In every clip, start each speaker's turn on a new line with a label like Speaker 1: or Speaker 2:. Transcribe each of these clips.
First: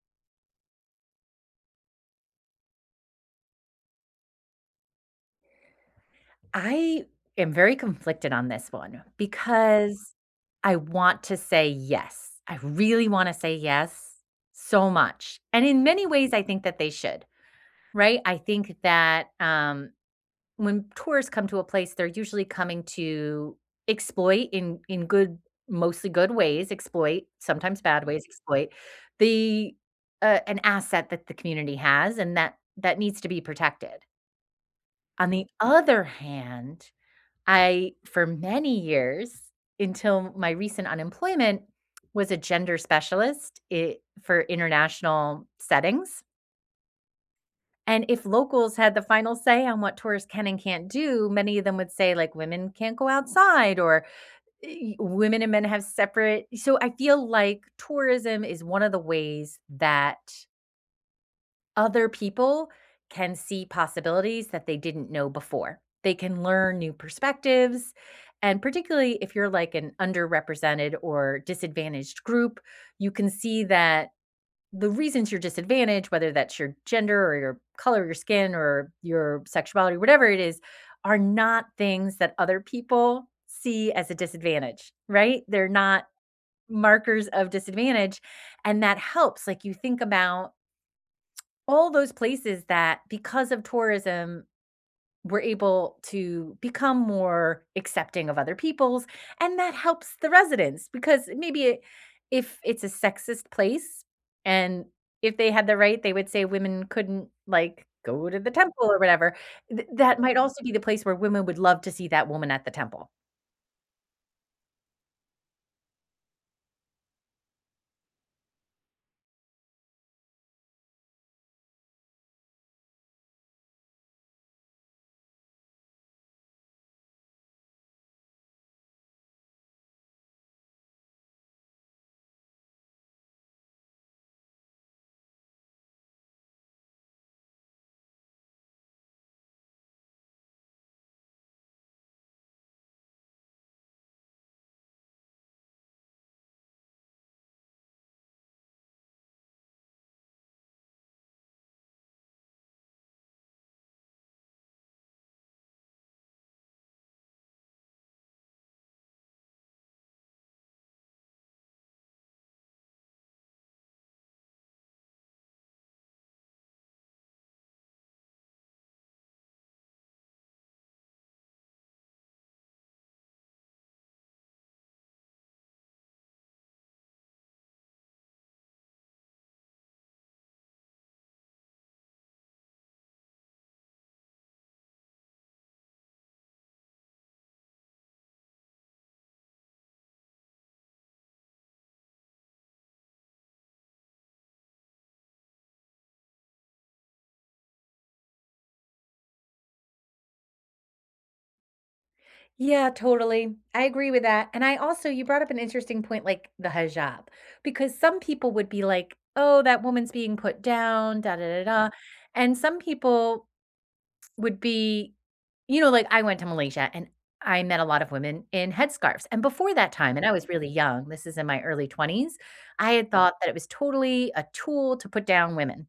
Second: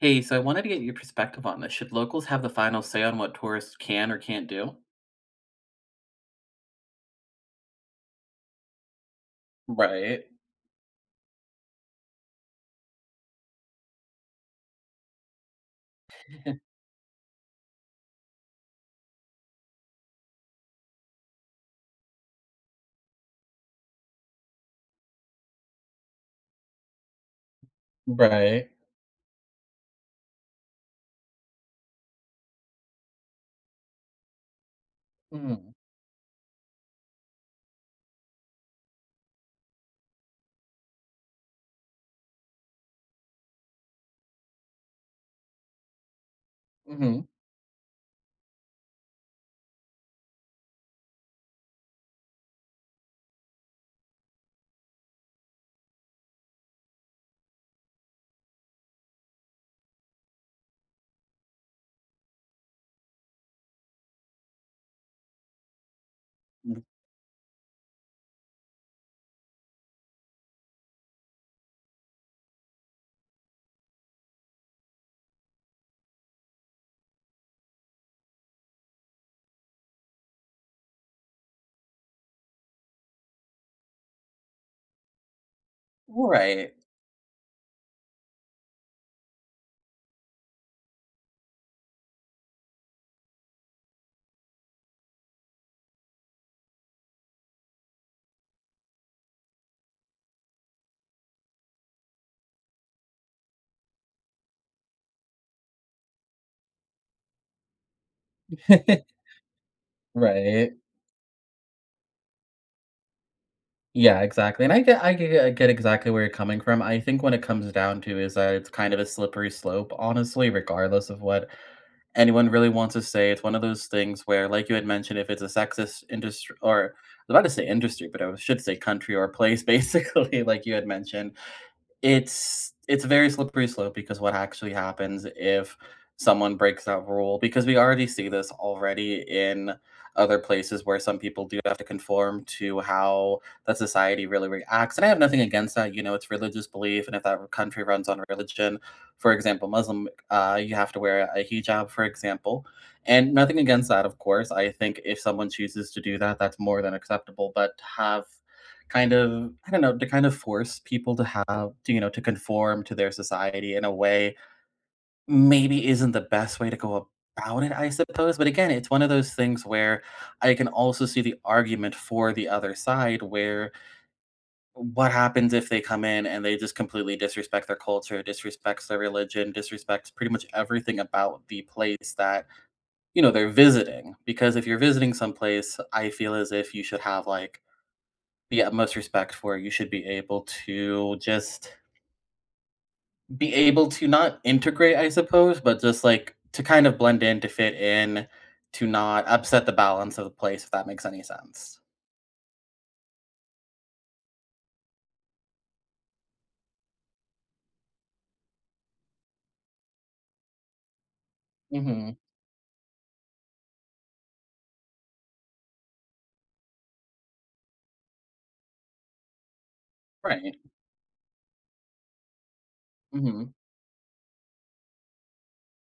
Speaker 1: Hey, so I wanted to get your perspective on this. Should locals have the final say on what tourists can or can't do?
Speaker 2: I am very conflicted on this one, because
Speaker 1: Right.
Speaker 2: I want to say yes. I really wanna say yes, so much. And in many ways, I think that they should, right? I think that, um, when tourists come to a place, they're usually coming to exploit in in good, mostly good ways, exploit sometimes bad ways, exploit,
Speaker 1: Right.
Speaker 2: the a an asset that the community has and that that needs to be protected. On the
Speaker 1: Mm.
Speaker 2: other hand, I, for many years, until my recent unemployment, was a gender specialist i for international settings.
Speaker 1: Mhm.
Speaker 2: And if locals had the final say on what tourists can and can't do, many of them would say like, women can't go outside or eh women and men have separate so I feel like tourism is one of the ways that Other people can see possibilities that they didn't know before. They can learn
Speaker 1: [unintelligible]
Speaker 2: new perspectives, and particularly if you're like, an underrepresented or disadvantaged group, you can see that the reasons you're disadvantaged, whether that's your gender or your color of your skin or your sexuality, whatever it is, are not things that other people see as a disadvantage, right? They're not
Speaker 1: Right.
Speaker 2: markers of disadvantage, and that helps. Like you think about all those places that because of tourism were able to become more accepting of other peoples, and that helps the residents because maybe if it's a sexist place and if they had the right, they would say women couldn't like, go to the temple or whatever. Th that might also be
Speaker 1: Right.
Speaker 2: the place where women would love to see that woman at the temple.
Speaker 1: Yeah, exactly. And I get I g get I get exactly where you're coming from, I think what it comes down to is, uh, it's kind of a slippery slope, honestly, regardless of what anyone really wants to say, it's one of those things where, like you had mentioned, if it's a sexist indust or I was about to say industry, but I should say country or place, basically like you had mentioned. It's it's a very slippery slope, because what actually happens if someone breaks that rule because we already see this already in other places where some people do have to conform to how that society really reacts, and I have nothing against that, you know, it's religious belief, and if that r country runs on religion, for example, Muslim, uh, you have to wear a hijab, for example, and nothing against that, of course. I think if someone chooses to do that, that's more than acceptable, but to have kind of, I don't know, to kind of force people to have, t you know, to conform to their society in a way, maybe isn't the best way to go about it, I suppose. But again, it's one of those things where I can also see the argument for the other side where what happens if they come in and they just completely disrespect their culture, disrespects their religion, disrespects pretty much everything about the place that, you know, they're visiting. Because if you're visiting someplace, I feel as if you should have like the utmost respect for it. You should be able to just Be able to not integrate, I suppose, but just like to kind of blend in, to fit in, to not upset the balance of the place, if that makes any sense.
Speaker 2: Yeah, totally. I agree with that. And I also you brought up an interesting point like the hijab. Because some people would be like, "Oh, that woman's being put down, da, da, da, da."
Speaker 1: Mhm.
Speaker 2: And some people would be you know, like, I went to Malaysia and I met a lot of women in headscarves. And before that time, and I was
Speaker 1: Right.
Speaker 2: really young, this is in my early 20s, I had thought that
Speaker 1: Mhm.
Speaker 2: it was totally a tool to put down women,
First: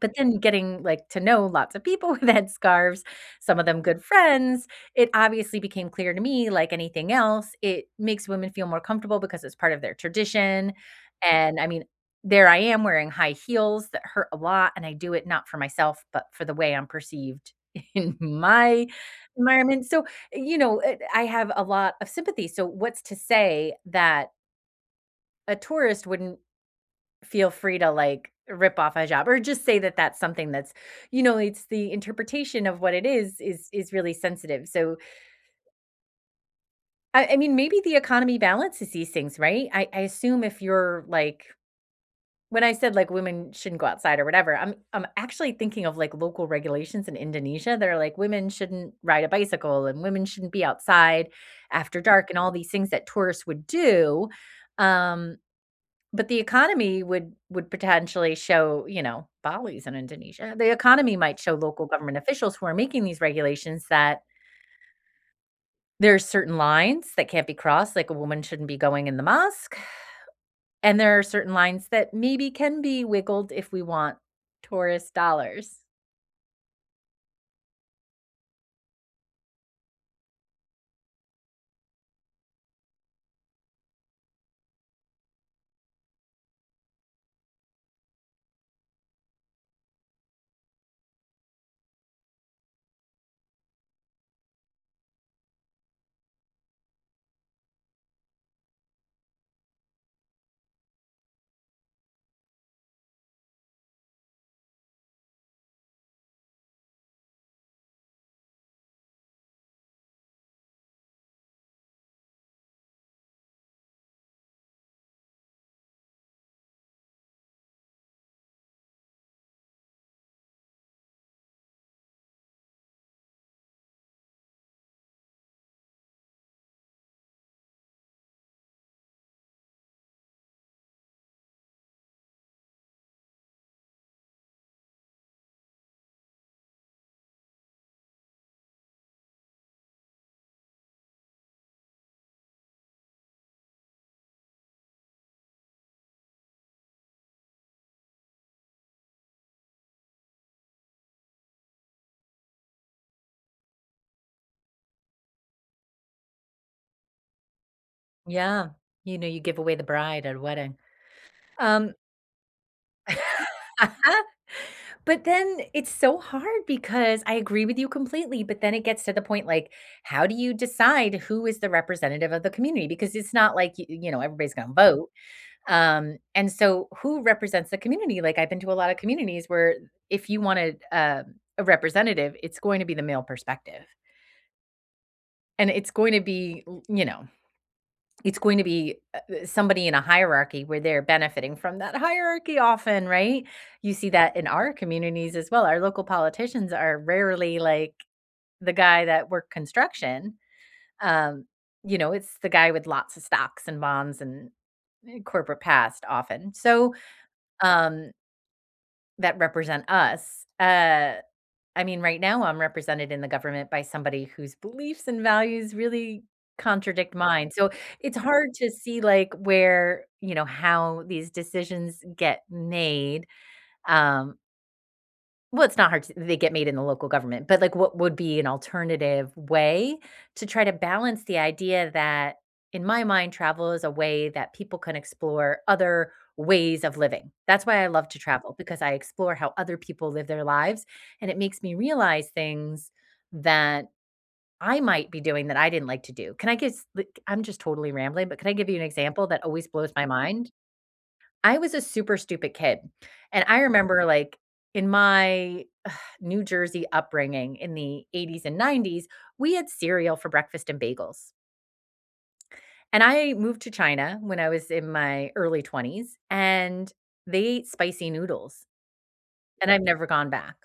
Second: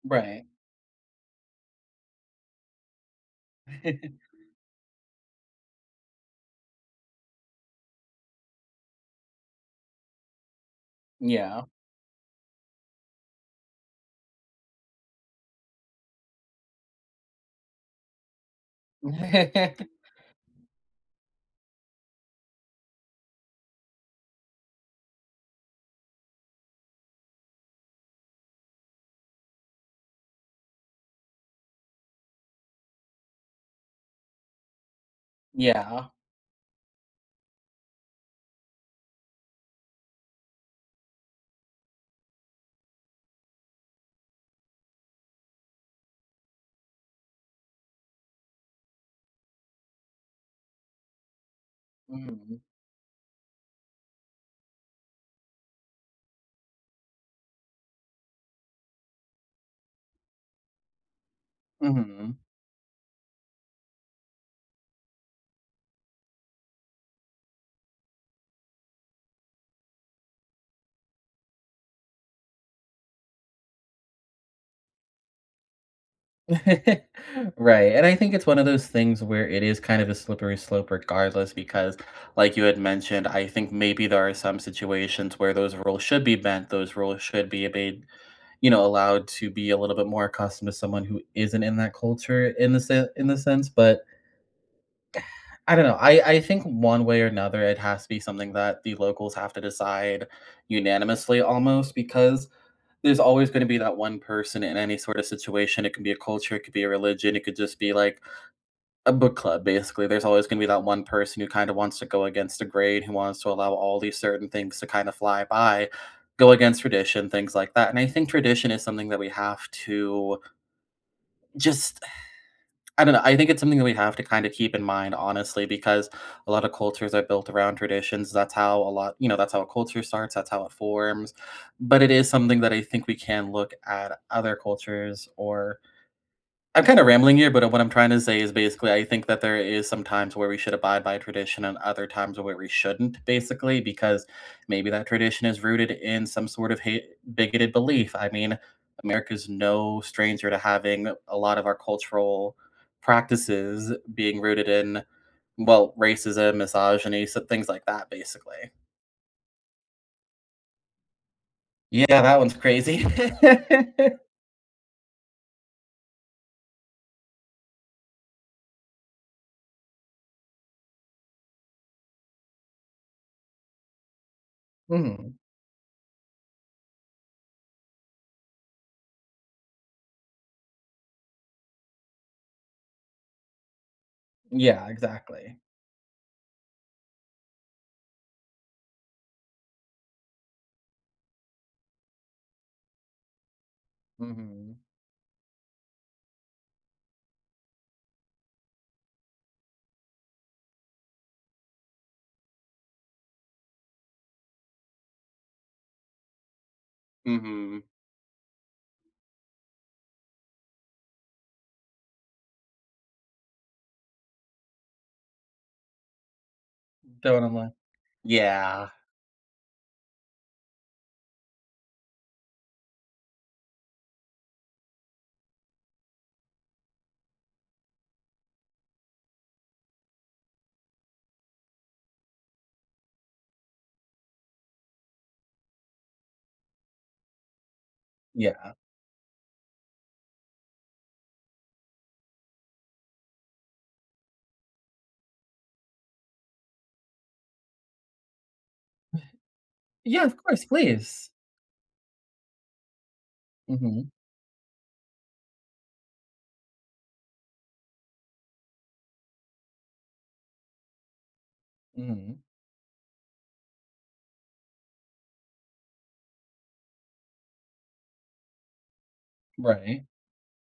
Speaker 2: but then
Speaker 1: Right.
Speaker 2: getting, like, to know lots of people in headscarves- some of them good friends- it obviously became clear to me like anything else, it makes women feel more comfortable because it's part of their tradition. And,
Speaker 1: Yeah.
Speaker 2: I mean, there I am wearing high heels that hurt a lot and I do it not for myself, but for the way I'm perceived in my environment. So, you know, eh, I have a lot of sympathy. So, what's to say, that a tourist wouldn't feel free to, like, rip off a hijab or just say that that's something that's you know, it's the interpretation of what it is, is is really sensitive. So
Speaker 1: Yeah.
Speaker 2: I I mean, maybe the economy balances these things, right? I I assume if you're like when I said, like, women shouldn't go outside or whatever, I'm I'm actually thinking of, like, local regulations in Indonesia. They're like women shouldn't ride a bicycle and women shouldn't be outside after dark and all
Speaker 1: Mhm.
Speaker 2: these things that tourists would do, um, but the economy would would potentially show, you know Bali's in Indonesia. The economy might show local government
Speaker 1: Mhm.
Speaker 2: officials who are making these regulations that there are certain lines that can't be crossed, like, a woman shouldn't be going in the mosque, and there are certain lines that maybe can be wiggled if we want tourist dollars.
Speaker 1: Right, and I think it's one of those things where it is, kind of, a slippery slope regardless because, like, you had mentioned, I think maybe there are some situations where those rules should be bent, those rules should be a b you know, allowed to be a little bit more accustomed to someone who isn't in that culture in the sen in the sense, but I don't know. I I think one way or another it has to be something that the locals have to decide unanimously almost because there's always gonna be that one person in any, sort of, situation, it could be a culture, it could be a religion, it could, just, be, like, a book club, basically. There's always gonna be that one person who, kind of, wants to go against the grain, who wants to allow all these certain things to, kind of, fly by, go against tradition, things like that, and I think tradition is something that we have to just, I don't know. I think it's something that we have to, kind of, keep in mind, honestly, because a lot of cultures are built around traditions, that's how a lot you know, that's how a culture starts, that's how it forms, but it is something that I think we can look at other cultures, or I'm, kind of, rambling here, but what I'm trying to say is basically I think that there is some times where we should abide by tradition and other times where we shouldn't basically because maybe that tradition is rooted in some, sort of, ha bigoted belief. I mean, America's no stranger to having a lot of our cultural practices being rooted in, well, racism, misogyny, so things like that
Speaker 2: Yeah.
Speaker 1: basically.
Speaker 2: You know, you give away the bride at a wedding. Um
Speaker 1: Yeah, that one's crazy.
Speaker 2: But then it's so hard because I agree with you completely, but then it gets to the point, like, how do you decide who is the representative of the community, because it's not like y you know, everybody's gonna vote,
Speaker 1: Mhm.
Speaker 2: um, and, so, who represents the community? Like, I've been to a lot of communities where i if you wanted, uh, a representative, it's going to be the male perspective
Speaker 1: Yeah, exactly.
Speaker 2: and it's going to be u you know, it's going to be, uh, somebody in a hierarchy where they're benefiting from that hierarchy often, right? You see that in our
Speaker 1: Mhm.
Speaker 2: communities as well. Our local politicians are rarely like the guy that worked construction, um, you know, it's the guy with lots of stocks and bonds and n n corporate past often. So,
Speaker 1: Mhm.
Speaker 2: um that represent us. Uh, I mean, right now I'm represented in the government by somebody whose beliefs and values really contradict mine. So
Speaker 1: [unintelligible]
Speaker 2: it's hard to
Speaker 1: Yeah.
Speaker 2: see, like, where, you know, how these decisions get made. Um Well, it's not hard to They get made in the local government, but, like, what would be an alternative way to try to balance the idea that, in my mind, travel is a way that people can explore other ways of living. That's why I love to travel,
Speaker 1: Yeah.
Speaker 2: because I explore how other people live their lives, and it makes me realize things that I might be doing that I didn't like to do. Can I give s like, I'm just totally rambling, but can I give you an
Speaker 1: W
Speaker 2: example that always blows my
Speaker 1: Yeah, of
Speaker 2: mind?
Speaker 1: course, please.
Speaker 2: I was a super stupid kid, and I remember,
Speaker 1: Mhm.
Speaker 2: like, in my New Jersey upbringing in the '80s and '90s we had cereal for breakfast and bagels.
Speaker 1: Mhm.
Speaker 2: And I moved to China when I was in my early 20s and they ate spicy noodles, and I've
Speaker 1: Right.
Speaker 2: never gone back.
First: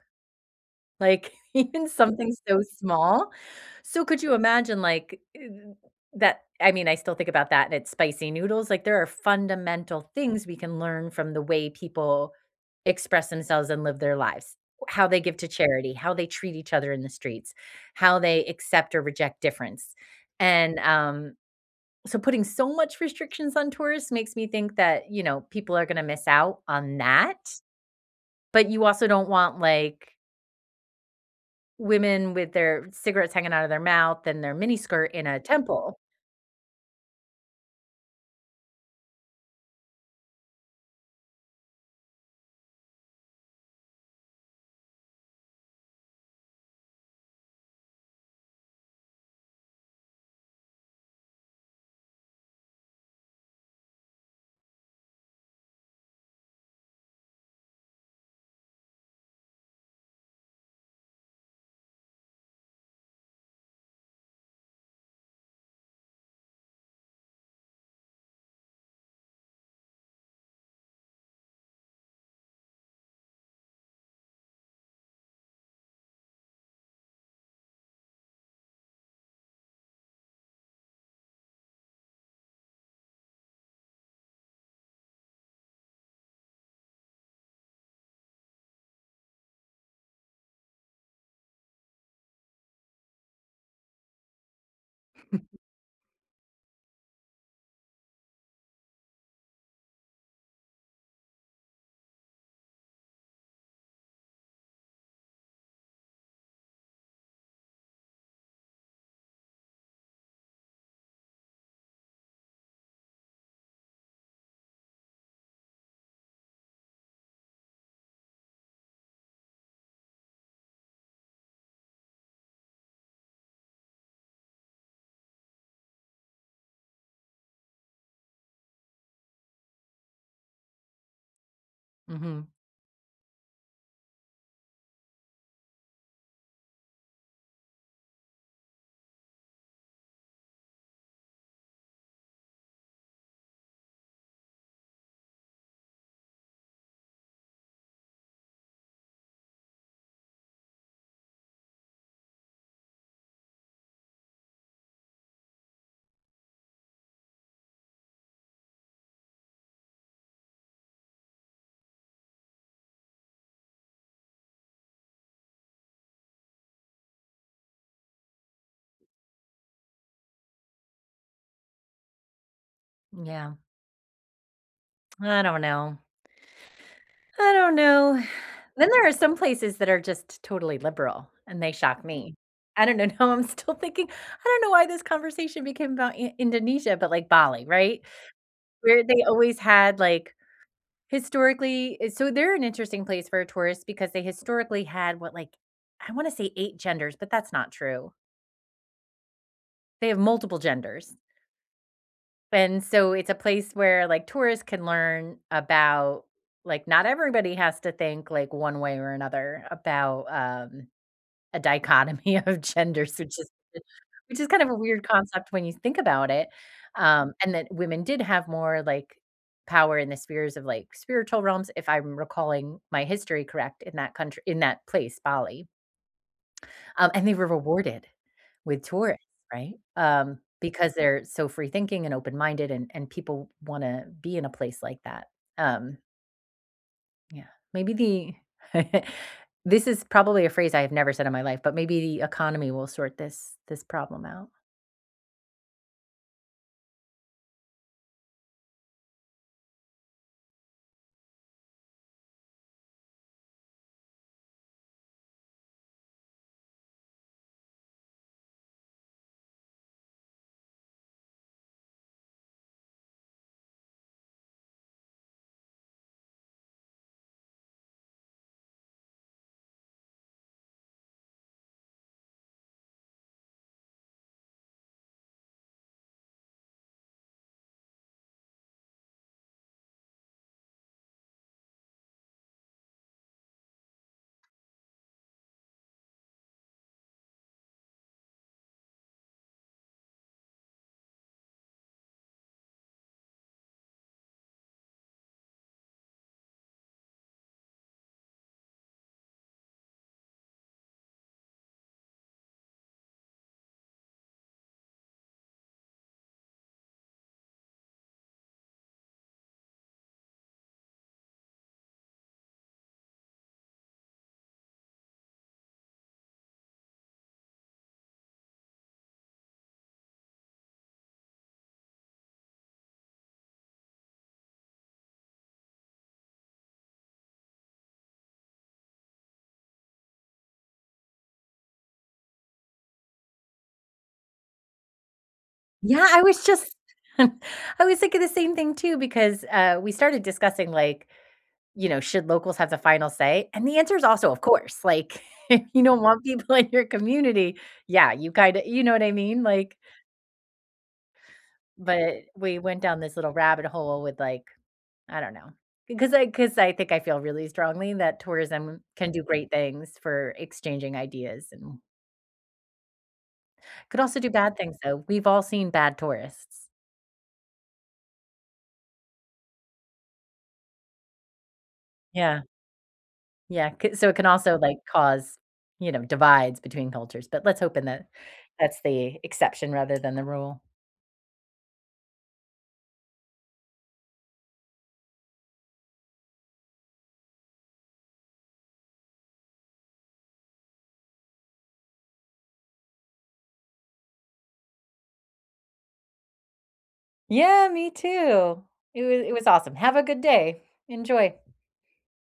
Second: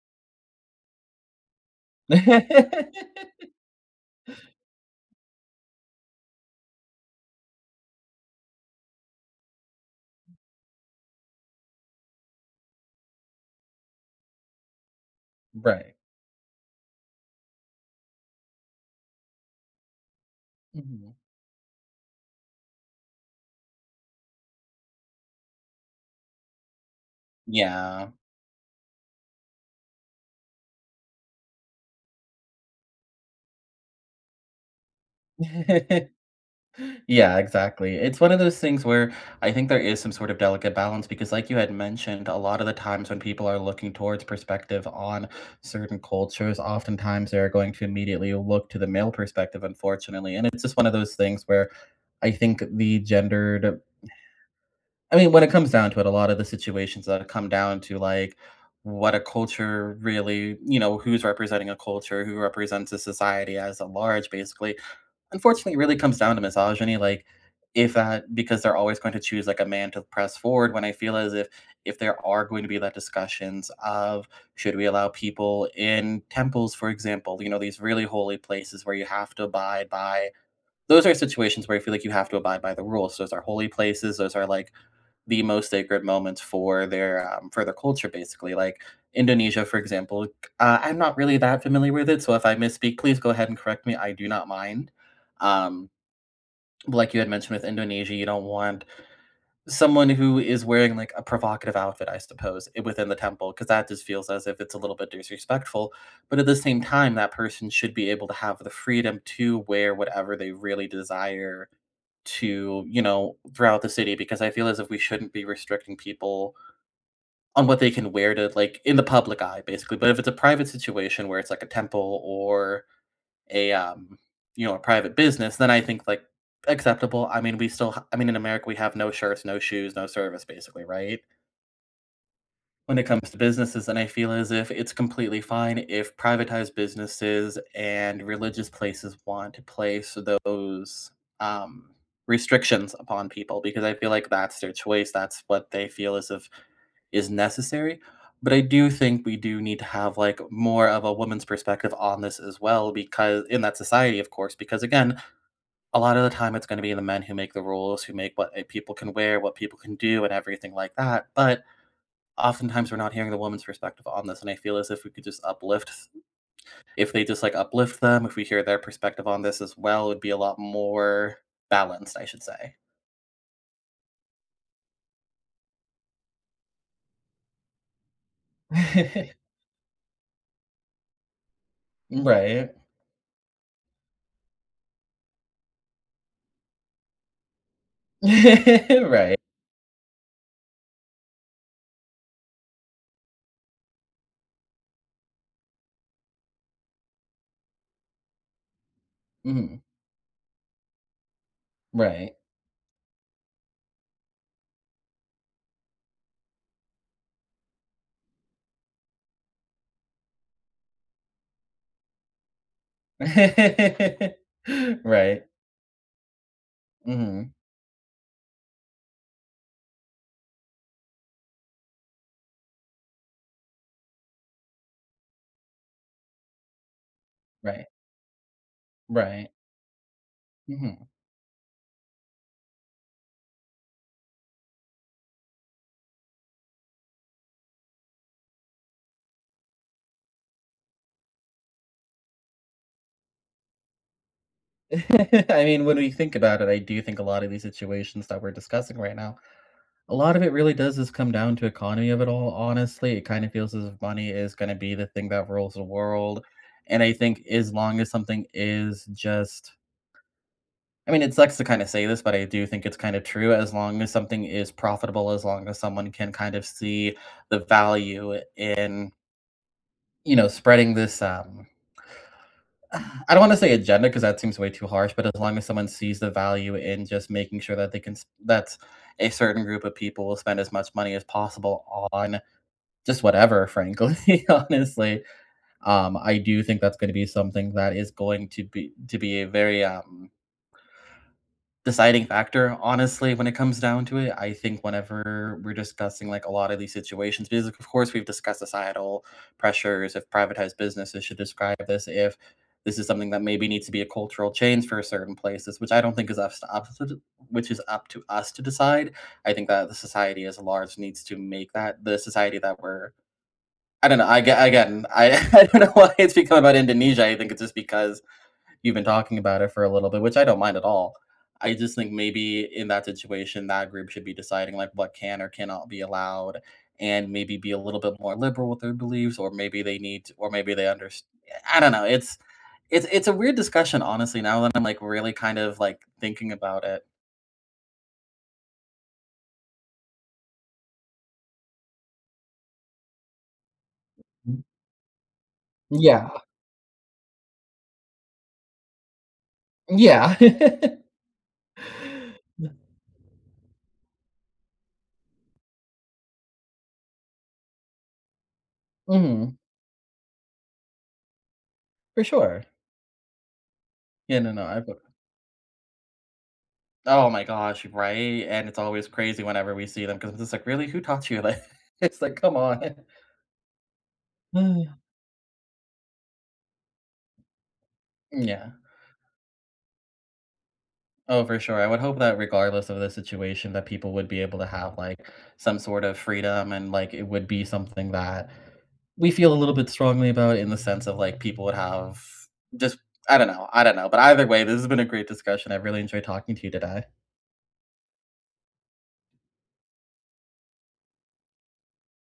Speaker 2: Like, even something so small. So could you imagine, like, uh, that I mean, I still think about that, and it's spicy noodles. Like, there are fundamental things we can learn from the way people express themselves and live their lives, how they give to charity,
Speaker 1: Right.
Speaker 2: how they treat each other in the streets, how they accept or reject difference. And,
Speaker 1: Mhm.
Speaker 2: um, so putting so much restrictions on tourists makes me think that, you know, people are gonna miss out on that.
Speaker 1: Yeah.
Speaker 2: But you also don't want, like Women with their cigarettes hanging out of their mouth and their miniskirt in a temple
Speaker 1: Yeah, exactly. It's one of those things where I think there is some sort of delicate balance, because like you had mentioned, a lot of the times when people are looking towards perspective on certain cultures, oftentimes they're going to immediately look to the male perspective unfortunately, and it's just one of those things where I think the gendered... I mean, when it comes down to it, a lot of the situations that come down to, like, what a culture really you know, who's representing a culture, who represents a society as a large basically, unfortunately really comes down to misogyny. Like, if, uh, because they're always going to choose, like, a man to press forward when I feel as if if there are going to be that discussions of "Should we allow people in temples?", for example, you know, these really holy places where you have to abide by Those are situations where I feel like you have to abide by the rules. Those are holy places. Those are, like, the most sacred moments for their, um, for their culture basically. Like Indonesia, for example, uh, I'm not really that familiar with it, so if I misspeak, please go ahead and correct me, I do not mind. Um, like you had mentioned with Indonesia, you don't want someone who is wearing, like, a provocative outfit, I suppose, e within the temple, 'cause that just feels as if it's a little bit disrespectful, but at the same time, that person should be able to have the freedom to wear whatever they really desire to, you know throughout the city, because I feel as if we shouldn't be restricting people on what they can wear to, like, in the public eye basically. But if it's a private situation where it's like a temple or a, um, you know, a private business, then I think, like, acceptable, I mean, we still h I mean, in America we have no shirts, no shoes, no service, basically, right?
Speaker 2: Mhm.
Speaker 1: When it comes to businesses, then I feel as if it's completely fine if privatized businesses and religious places want to place those, um, restrictions upon people because I feel like that's their choice. That's what they feel as if is necessary. But I do think we do need to have, like, more of a woman's perspective on this as well becau In that society of course, because again, a lot of the time it's gonna be the men who make the rules, who make what, uh, people can wear, what people can do, and everything like that. But oftentimes we're not hearing the woman's perspective on this, and I feel as if we could just uplift, s if they just, like, uplift them, if we hear their perspective on this as well, it be a lot more balanced I should say.
Speaker 2: Yeah. I don't know. I don't know. Then there are some places that are just totally liberal, and they shock me.
Speaker 1: Right.
Speaker 2: I don't know. Now I'm still thinking, I don't know why this conversation became about In Indonesia, but, like, Bali, right? Where they
Speaker 1: Right.
Speaker 2: always had, like, historically So they're an interesting place for a tourist because they historically had, what, like, I wanna say 8 genders, but that's not true.
Speaker 1: Mhm.
Speaker 2: They have multiple genders.
Speaker 1: Right.
Speaker 2: And so it's a place where, like, tourists can learn about like, not everybody has to think, like, one way or another about, um, a dichotomy of genders, which is which is kind of a weird
Speaker 1: Right.
Speaker 2: concept when you think about it. Um,
Speaker 1: Mhm.
Speaker 2: and that women did have more, like, power in the spheres of, like, spiritual realms, if I'm recalling my history correct in that country in that place- Bali. Um, and they were
Speaker 1: Right.
Speaker 2: rewarded with tourists,
Speaker 1: Right.
Speaker 2: right? Um, because
Speaker 1: Mhm.
Speaker 2: they're so free-thinking and open-minded, and and people wanna be in a place like that. Um Yeah. Maybe the this is probably a phrase I have never said in my life, but maybe the economy will sort this this problem out.
Speaker 1: I mean, when we think about it, I do think a lot of these situations that we're discussing right now a lot of it really does just come down to economy of it all, honestly. It kinda feels as if money is gonna be the thing that rules the world. And I think as long as something is just I mean, it sucks to kinda say this, but I do think it's kinda true. As long as something is profitable, as long as someone can kind of see the value in You know, spreading this, um I don't wanna say agenda 'cause that seems way too harsh, but as long as someone sees the value in just making sure that they can s that a certain group of people will spend as much money as possible on just whatever, frankly, honestly. Um, I do think that's gonna be something that is going to be to be a very, um deciding factor, honestly, when it comes down to it. I think whenever we're discussing, like, a lot of these situations, be of course we've discussed societal pressures, if privatized businesses should describe this, if this is something that maybe needs to be a cultural change for certain places, which I don't think is up to up to de which is up to us to decide. I think that the society as a large needs to make that the society that we're I don't know. Ag again, I I don't know why it's become about Indonesia. I think it's just because you've been talking about it for a little bit, which I don't mind at all. I just think maybe in that situation, that group should be deciding, like, what can or cannot be allowed, and maybe be a little bit more liberal with their beliefs, or maybe they need to, or maybe they underst I don't know. It's it's it's a weird discussion, honestly, now that I'm, like, really kind of, like,
Speaker 2: Yeah, I was
Speaker 1: thinking
Speaker 2: just
Speaker 1: about it.
Speaker 2: I was thinking the same thing too because, uh, we started discussing, like, you know, should locals have the final say? And the answer is also, of
Speaker 1: Mhm.
Speaker 2: course. Like, you don't want
Speaker 1: Yeah.
Speaker 2: people in your community. Yeah, you kinda you know what I mean? Like
Speaker 1: Yeah.
Speaker 2: but we went
Speaker 1: [unintelligible]
Speaker 2: down this little rabbit hole with, like, I don't know. Because I 'cause I think I feel really strongly that tourism can do great
Speaker 1: Mhm.
Speaker 2: things for exchanging ideas and
Speaker 1: For sure.
Speaker 2: could also do
Speaker 1: Yeah, no,
Speaker 2: bad
Speaker 1: no,
Speaker 2: things
Speaker 1: I've got
Speaker 2: though. We've all seen bad tourists.
Speaker 1: Oh my gosh, right? And it's always crazy whenever we see them 'cause it's just like, "Really? Who taught you?" Like, it's like,
Speaker 2: Yeah.
Speaker 1: "Come on."
Speaker 2: Yeah, ‘ca so it can also like
Speaker 1: Oh.
Speaker 2: cause, you know, divides between cultures, but let's hope in that
Speaker 1: Mm, yeah.
Speaker 2: that's the exception rather than the rule.
Speaker 1: Oh, for sure. I would hope that regardless of the situation, that people would be able to have, like, some sort of freedom and, like, it would be something that we feel a little bit strongly about in the sense of, like, people would have just I don't know I don't know. But either way, this has been a great discussion. I really enjoyed talking to you today.
Speaker 2: Yeah, me too. It wa it was awesome. Have a good day. Enjoy.